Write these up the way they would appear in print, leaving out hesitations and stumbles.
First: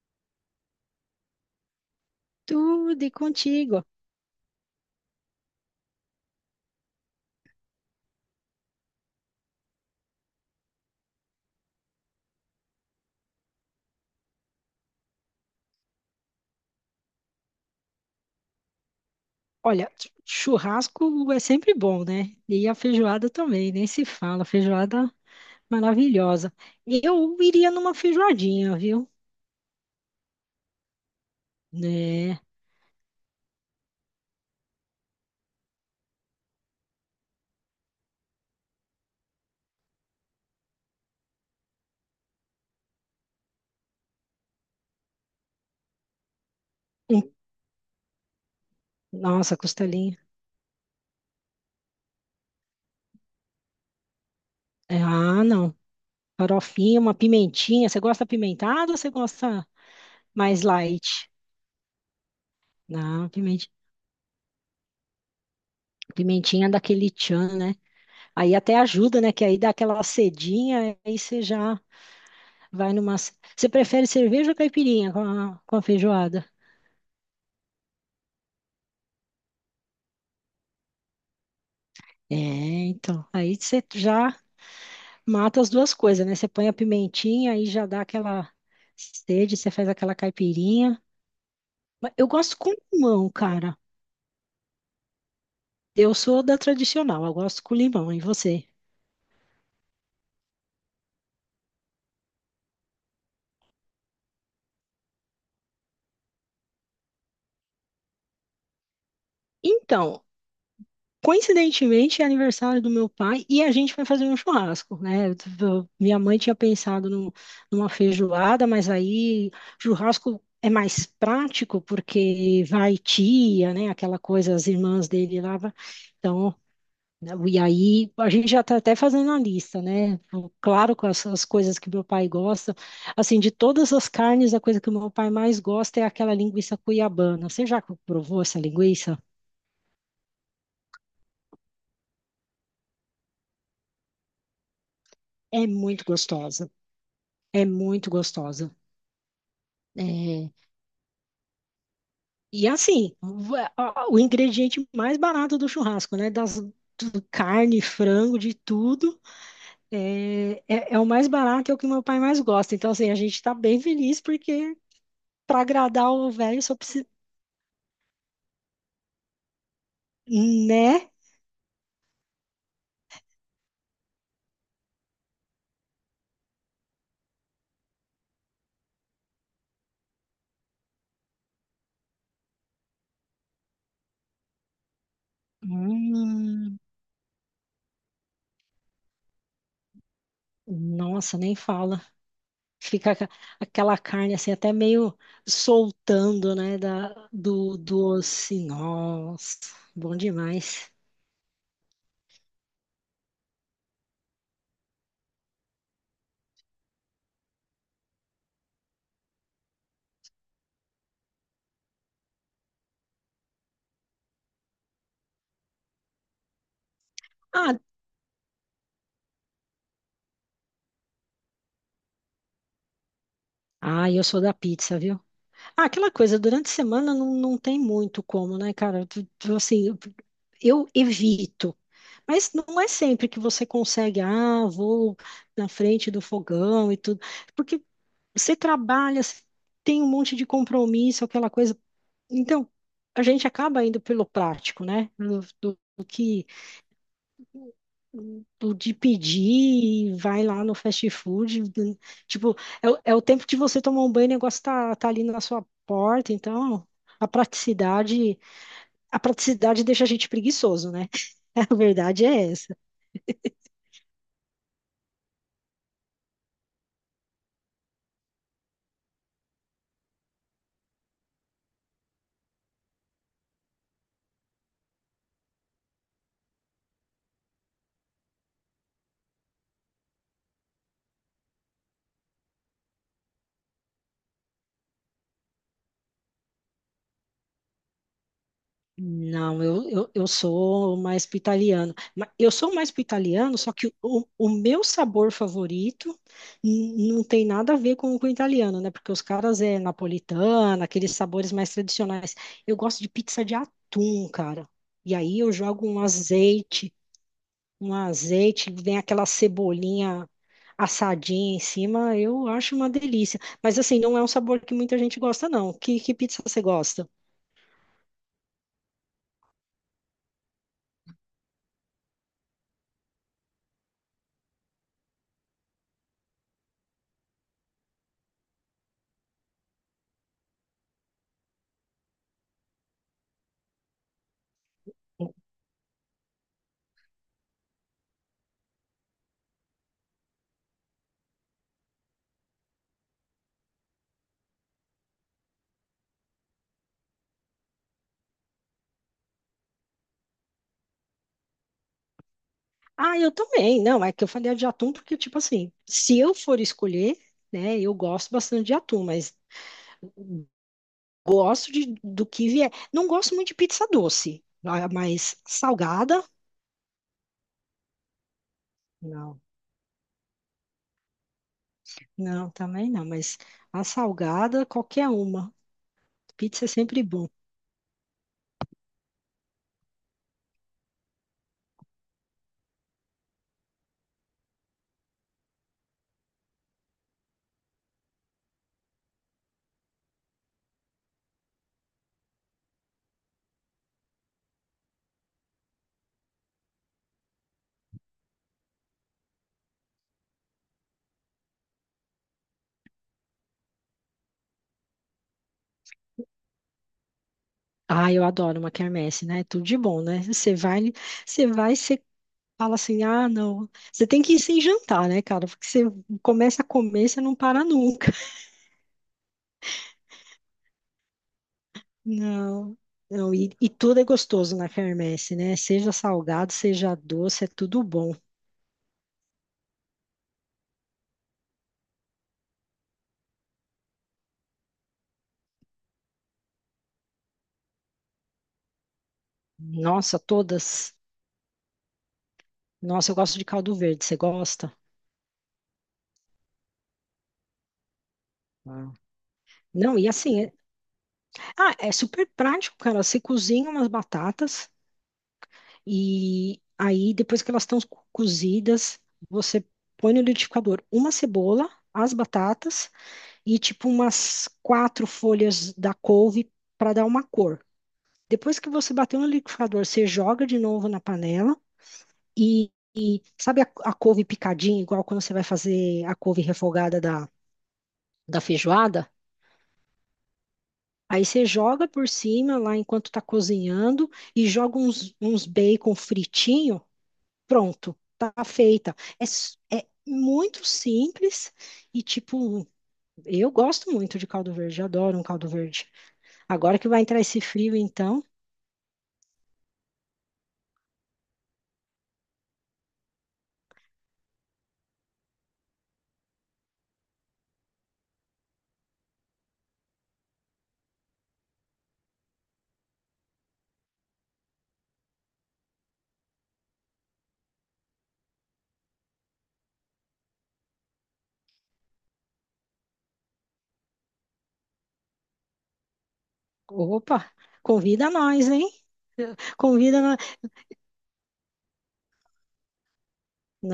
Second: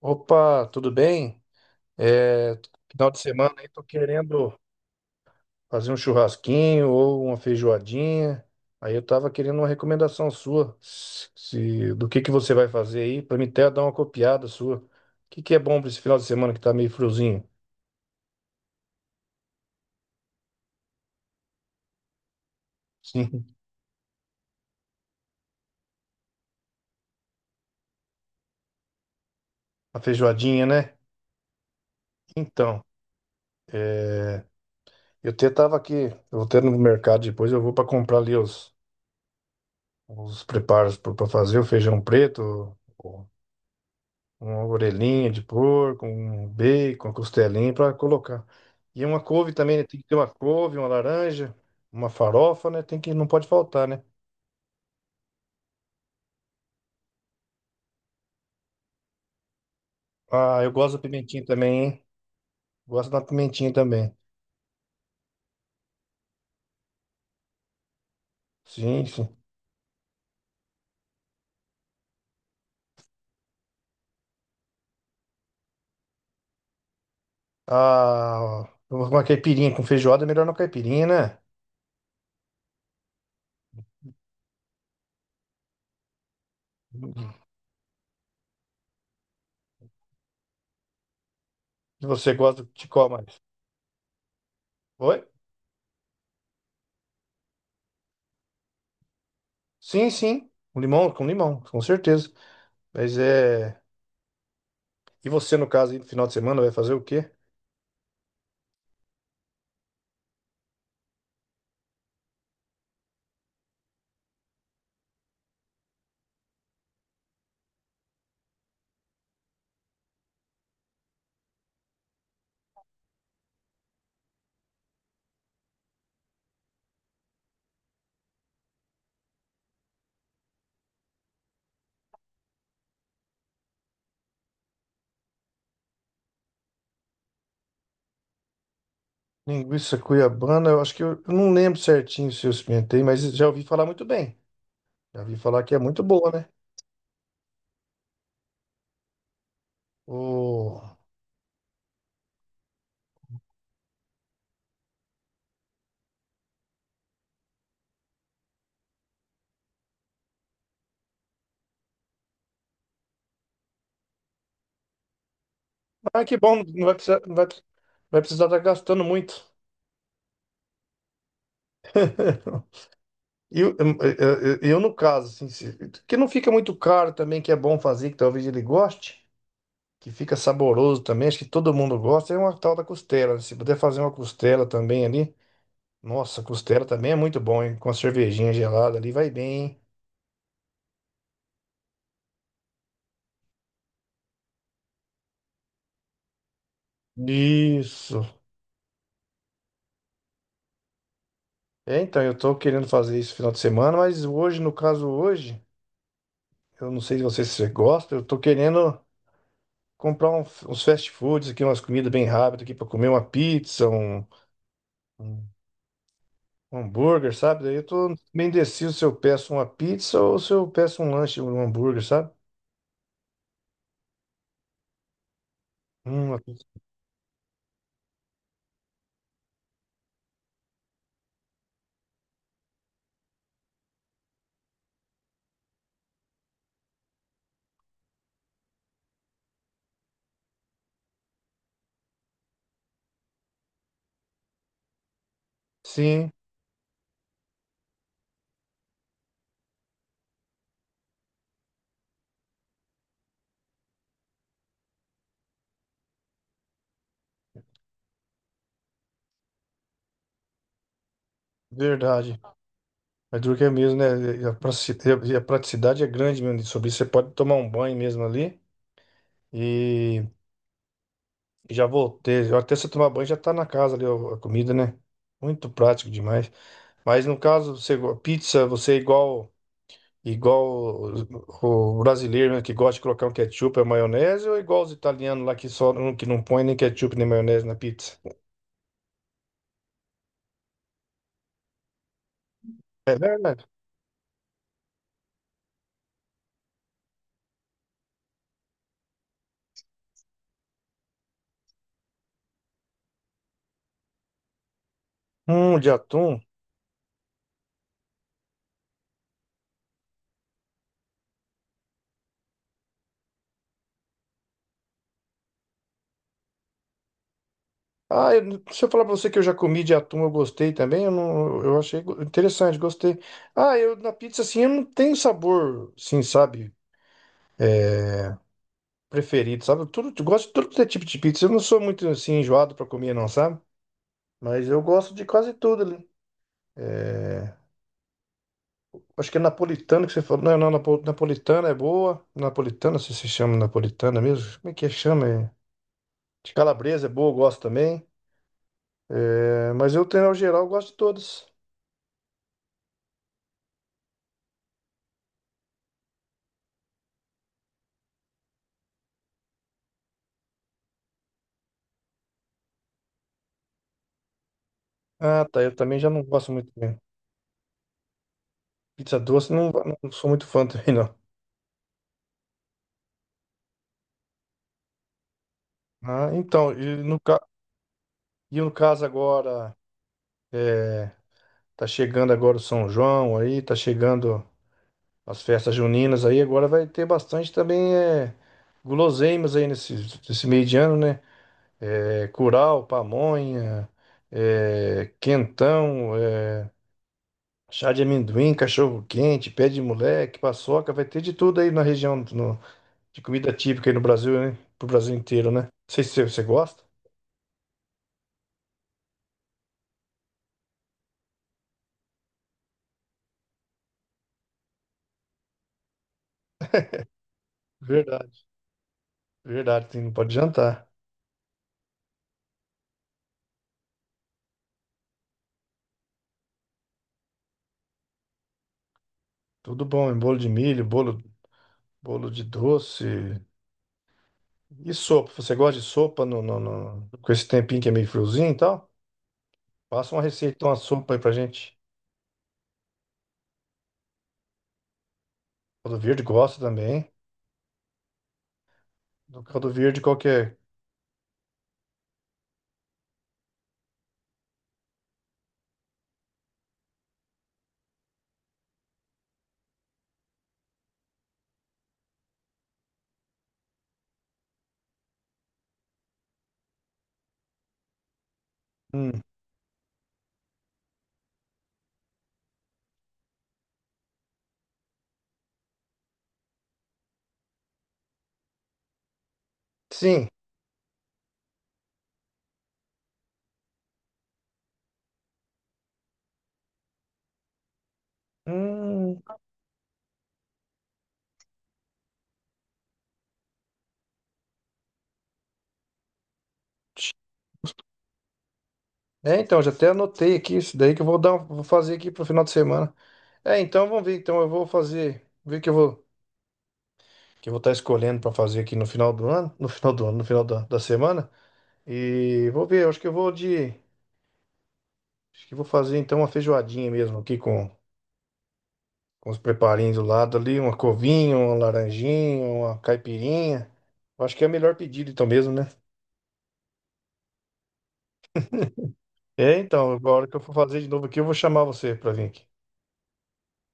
Opa, tudo bem? É, Tudo Final e de semana aí tô contigo. querendo fazer um churrasquinho ou uma feijoadinha. Aí eu tava querendo uma recomendação sua, do que você vai fazer aí, pra mim até dar uma copiada sua. O que que é bom pra esse final de semana que tá meio friozinho? Olha, churrasco é sempre bom, né? E a feijoada Sim, também, nem se fala. Feijoada maravilhosa. Eu iria numa feijoadinha, viu? a feijoadinha, né? Né? Então, eu até tava aqui, eu vou até no mercado depois, eu vou pra comprar ali os preparos pra fazer o feijão preto. Uma orelhinha de porco, um bacon, uma Hum. costelinha para colocar. E uma couve Nossa, também, né? Tem que ter costelinha. uma couve, uma laranja, uma farofa, né? Tem que, não pode faltar, né? É. Ah, não. Farofinha, uma pimentinha. Você gosta pimentada ou você gosta Ah, mais eu gosto da light? pimentinha também, hein? Gosto da Não, pimentinha. pimentinha também. Pimentinha daquele tchan, né? Aí até Sim, ajuda, né? sim. Que aí dá aquela cedinha, aí você já vai numa. Você prefere cerveja ou caipirinha com a feijoada? Ah, uma caipirinha com feijoada, é melhor na caipirinha, né? É, então. Aí você já mata as duas coisas, né? Você põe a pimentinha, aí já dá aquela sede, você faz aquela caipirinha. E Mas eu você gosto gosta com de qual limão, mais? cara. Oi? Eu sou da tradicional, eu gosto com limão. E você? Sim, sim. Com limão, com limão, com certeza. Mas é. E você, no caso, aí, no final de semana, vai fazer o quê? Então, coincidentemente, é aniversário do meu pai e a gente vai fazer um churrasco, né? Minha mãe tinha pensado numa feijoada, mas aí churrasco é mais prático porque vai tia, né? Aquela coisa, as irmãs dele lá. Então, né? E aí a gente já está até fazendo a lista, né? Claro, com as coisas que meu pai gosta. Assim, de todas as carnes, a coisa que o meu pai mais gosta é aquela linguiça cuiabana. Você já provou essa linguiça? Linguiça cuiabana, eu acho que eu não lembro certinho se eu experimentei, mas já ouvi falar muito bem. Já ouvi falar É que é muito muito boa, né? gostosa. É muito gostosa. É. O... E assim, o ingrediente mais barato do churrasco, né? Das do carne, frango, de tudo. É o mais barato, é o que meu pai mais gosta. Então, assim, a gente está bem feliz porque para agradar Ah, o que velho bom, só. não vai precisar, não vai, vai precisar estar gastando muito. Né? Eu, eu, no caso, assim, que não fica muito caro também, que é bom fazer, que talvez ele goste, que fica saboroso também, acho que todo mundo gosta, é uma tal da costela, né? Se puder fazer uma costela também ali, nossa, Hum, costela também é muito bom, hein? Com a cervejinha gelada ali, vai bem, hein? nossa, nem fala. Fica aca- aquela carne assim, até meio soltando, né? Do Isso. osso. Nossa, bom demais. É, então, eu tô querendo fazer isso final de semana, mas hoje, eu não sei se você, se você gosta. Eu tô querendo comprar uns fast foods aqui, umas comidas bem rápidas aqui, pra comer uma pizza, um um hambúrguer, sabe? Daí Ah, eu tô bem indeciso se eu peço uma pizza ou se eu peço um lanche, um hambúrguer, sabe? ah, eu sou da pizza, viu? Ah, aquela coisa, Uma pizza. durante a semana não tem muito como, né, cara? Assim, eu evito. Mas não é sempre que você consegue, ah, vou na frente do fogão e tudo. Porque você trabalha, você tem um monte de compromisso, aquela coisa. Então, a gente acaba indo pelo prático, né? Do, do- do Sim, que do de pedir, e vai lá no fast food, tipo, é, o é o tempo de você tomar um banho, o negócio tá ali na sua porta, então a praticidade, a praticidade deixa a gente preguiçoso, né? A verdade verdade. é essa. Mas duro que é mesmo, né? E a pratici- e a- praticidade é grande mesmo sobre isso. Você pode tomar um banho mesmo ali. E já voltei. Eu até se eu tomar banho já tá na casa ali ó, a comida, né? Muito prático demais. Mas no caso, pizza, você é igual o brasileiro, né, que gosta de colocar um ketchup e maionese, ou é igual os italianos lá que não põe nem ketchup nem maionese na pizza? Não, eu sou mais pro italiano. Eu sou mais pro É italiano, verdade. só que o meu sabor favorito não tem nada a ver com o italiano, né? Porque os caras é napolitana, aqueles sabores mais tradicionais. Eu gosto de pizza de atum, cara. E aí eu jogo De um atum. azeite, vem aquela cebolinha assadinha em cima, eu acho uma delícia. Mas assim, não é um sabor que muita gente gosta, não. Que pizza você gosta? Ah, eu, se eu falar pra você que eu já comi de atum, eu gostei também. Eu, não, eu achei interessante, gostei. Ah, eu na pizza assim, eu não tenho sabor, assim, sabe? É, preferido, sabe? Tudo, eu gosto de tudo que é tipo de pizza. Eu não sou muito assim enjoado pra comer, não, sabe? Mas eu gosto de quase tudo ali. É, acho que é napolitana que você falou. Não, não, napolitana é boa. Napolitana, se chama napolitana mesmo. Como é que é? Chama? É... De calabresa é boa, eu gosto também. É, mas eu, tenho, ao geral, eu gosto de todas. Ah, eu também. Não, é que eu falei de atum porque, tipo assim, se eu for escolher, né, eu gosto bastante de atum, mas gosto do que vier. Não gosto muito de pizza doce, ah, mas Ah, tá. Eu também já não salgada, gosto muito, né? Pizza não. doce, não, não sou muito fã também, não. Não, também não, mas a salgada, qualquer uma. Ah, Pizza é então, sempre bom. E no caso agora, é, tá chegando agora o São João aí, tá chegando. As festas juninas aí agora vai ter bastante também, é, guloseimas aí nesse, nesse meio de ano, né? É, curau, pamonha, é, quentão, é, chá de amendoim, cachorro quente, pé de moleque, paçoca, vai ter de tudo aí na região de comida típica aí no Brasil, né? Pro Brasil inteiro, né? Não sei se você gosta. Ah, eu adoro uma quermesse, né? É tudo de bom, né? Você fala assim: ah, não, você tem que ir sem jantar, né, cara? Porque você começa a comer, você não para nunca. Verdade. Verdade, não pode jantar. Não, não, e tudo é gostoso na quermesse, né? Seja salgado, seja doce, é tudo bom. Tudo bom, hein? Bolo de milho, bolo, bolo de doce. E sopa? Você gosta de sopa com esse tempinho que é meio friozinho e tal? Passa Nossa, uma receita, uma todas. sopa aí pra gente. Nossa, eu gosto de caldo verde, você gosta? Caldo verde gosta também. Ah. Do caldo Não, verde e assim, é, qualquer. ah, é super prático, cara. Você cozinha umas batatas e aí depois que elas estão cozidas, você põe no liquidificador uma cebola, as batatas e tipo umas quatro folhas da couve para dar uma cor. Depois que você bateu Hum. no liquidificador, você joga de novo na panela e sabe a couve picadinha, igual quando você vai fazer a couve refogada da feijoada? Sim. Aí você joga por cima lá enquanto tá cozinhando e joga uns bacon fritinho, pronto, tá feita. Hum. É, é muito simples e tipo, eu gosto muito de caldo verde, adoro um caldo verde. Agora que vai entrar esse frio, então, É, então, já até anotei aqui isso daí que vou fazer aqui pro final de semana. É, então vamos ver. Então eu vou fazer, ver que eu vou estar escolhendo pra fazer aqui no final do ano, no final do ano, no final da, da semana. E vou ver, eu acho que eu vou de, acho que eu vou fazer então uma feijoadinha mesmo aqui com os preparinhos do lado ali, uma covinha, uma laranjinha, uma caipirinha. Eu acho que é o melhor pedido então mesmo, né? opa, convida nós, hein? É, então, Convida nós. agora que eu for fazer de novo aqui, eu vou chamar você pra vir aqui.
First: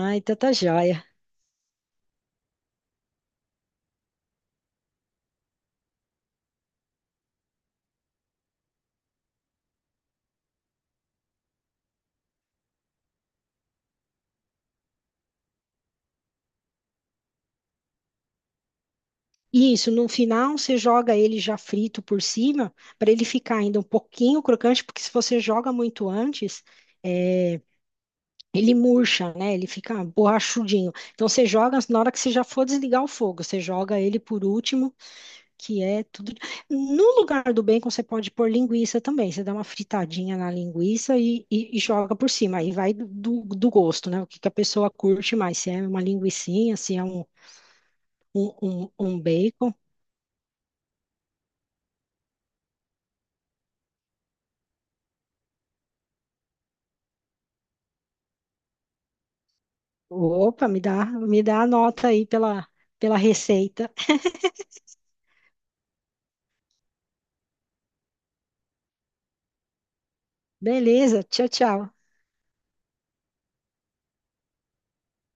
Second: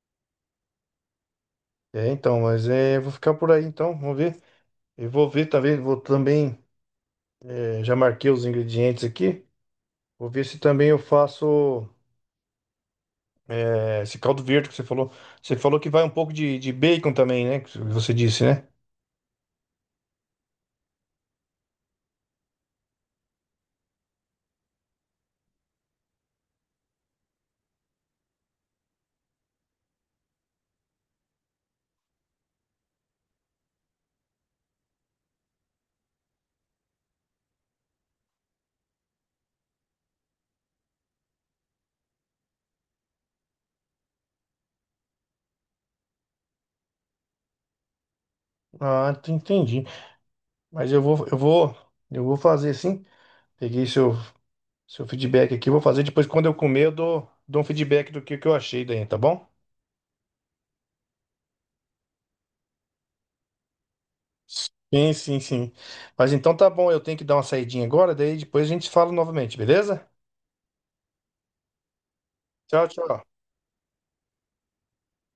Ai, tanta joia. É, então, mas é, eu vou ficar por aí então, vamos ver. Eu vou ver também, vou também, é, já marquei os ingredientes aqui. Vou ver se também eu faço, é, esse caldo verde que você falou. Você falou que vai um pouco de bacon também, né? Que você disse, né? Isso, no final você joga ele já frito por cima, para ele ficar ainda um pouquinho crocante, porque se você joga muito antes, é, ele murcha, né? Ele fica borrachudinho. Então você joga na hora que você já for desligar o fogo, você joga ele por último que é tudo. No lugar do bacon, você pode pôr linguiça também. Você dá uma fritadinha na linguiça e joga por cima. Aí vai gosto, né? O que que a pessoa curte mais. Se é uma linguicinha, se é Ah, um bacon. entendi. Mas eu vou, eu vou, eu vou fazer sim. Peguei seu, seu feedback aqui, eu vou fazer. Depois, quando eu comer, eu dou um feedback do que eu achei daí, tá bom? Opa, me dá a nota aí pela, pela receita. Sim, sim, sim. Mas então tá bom, eu tenho que dar uma saidinha agora, daí depois a gente fala novamente, beleza? Beleza, tchau, tchau. Tchau, tchau.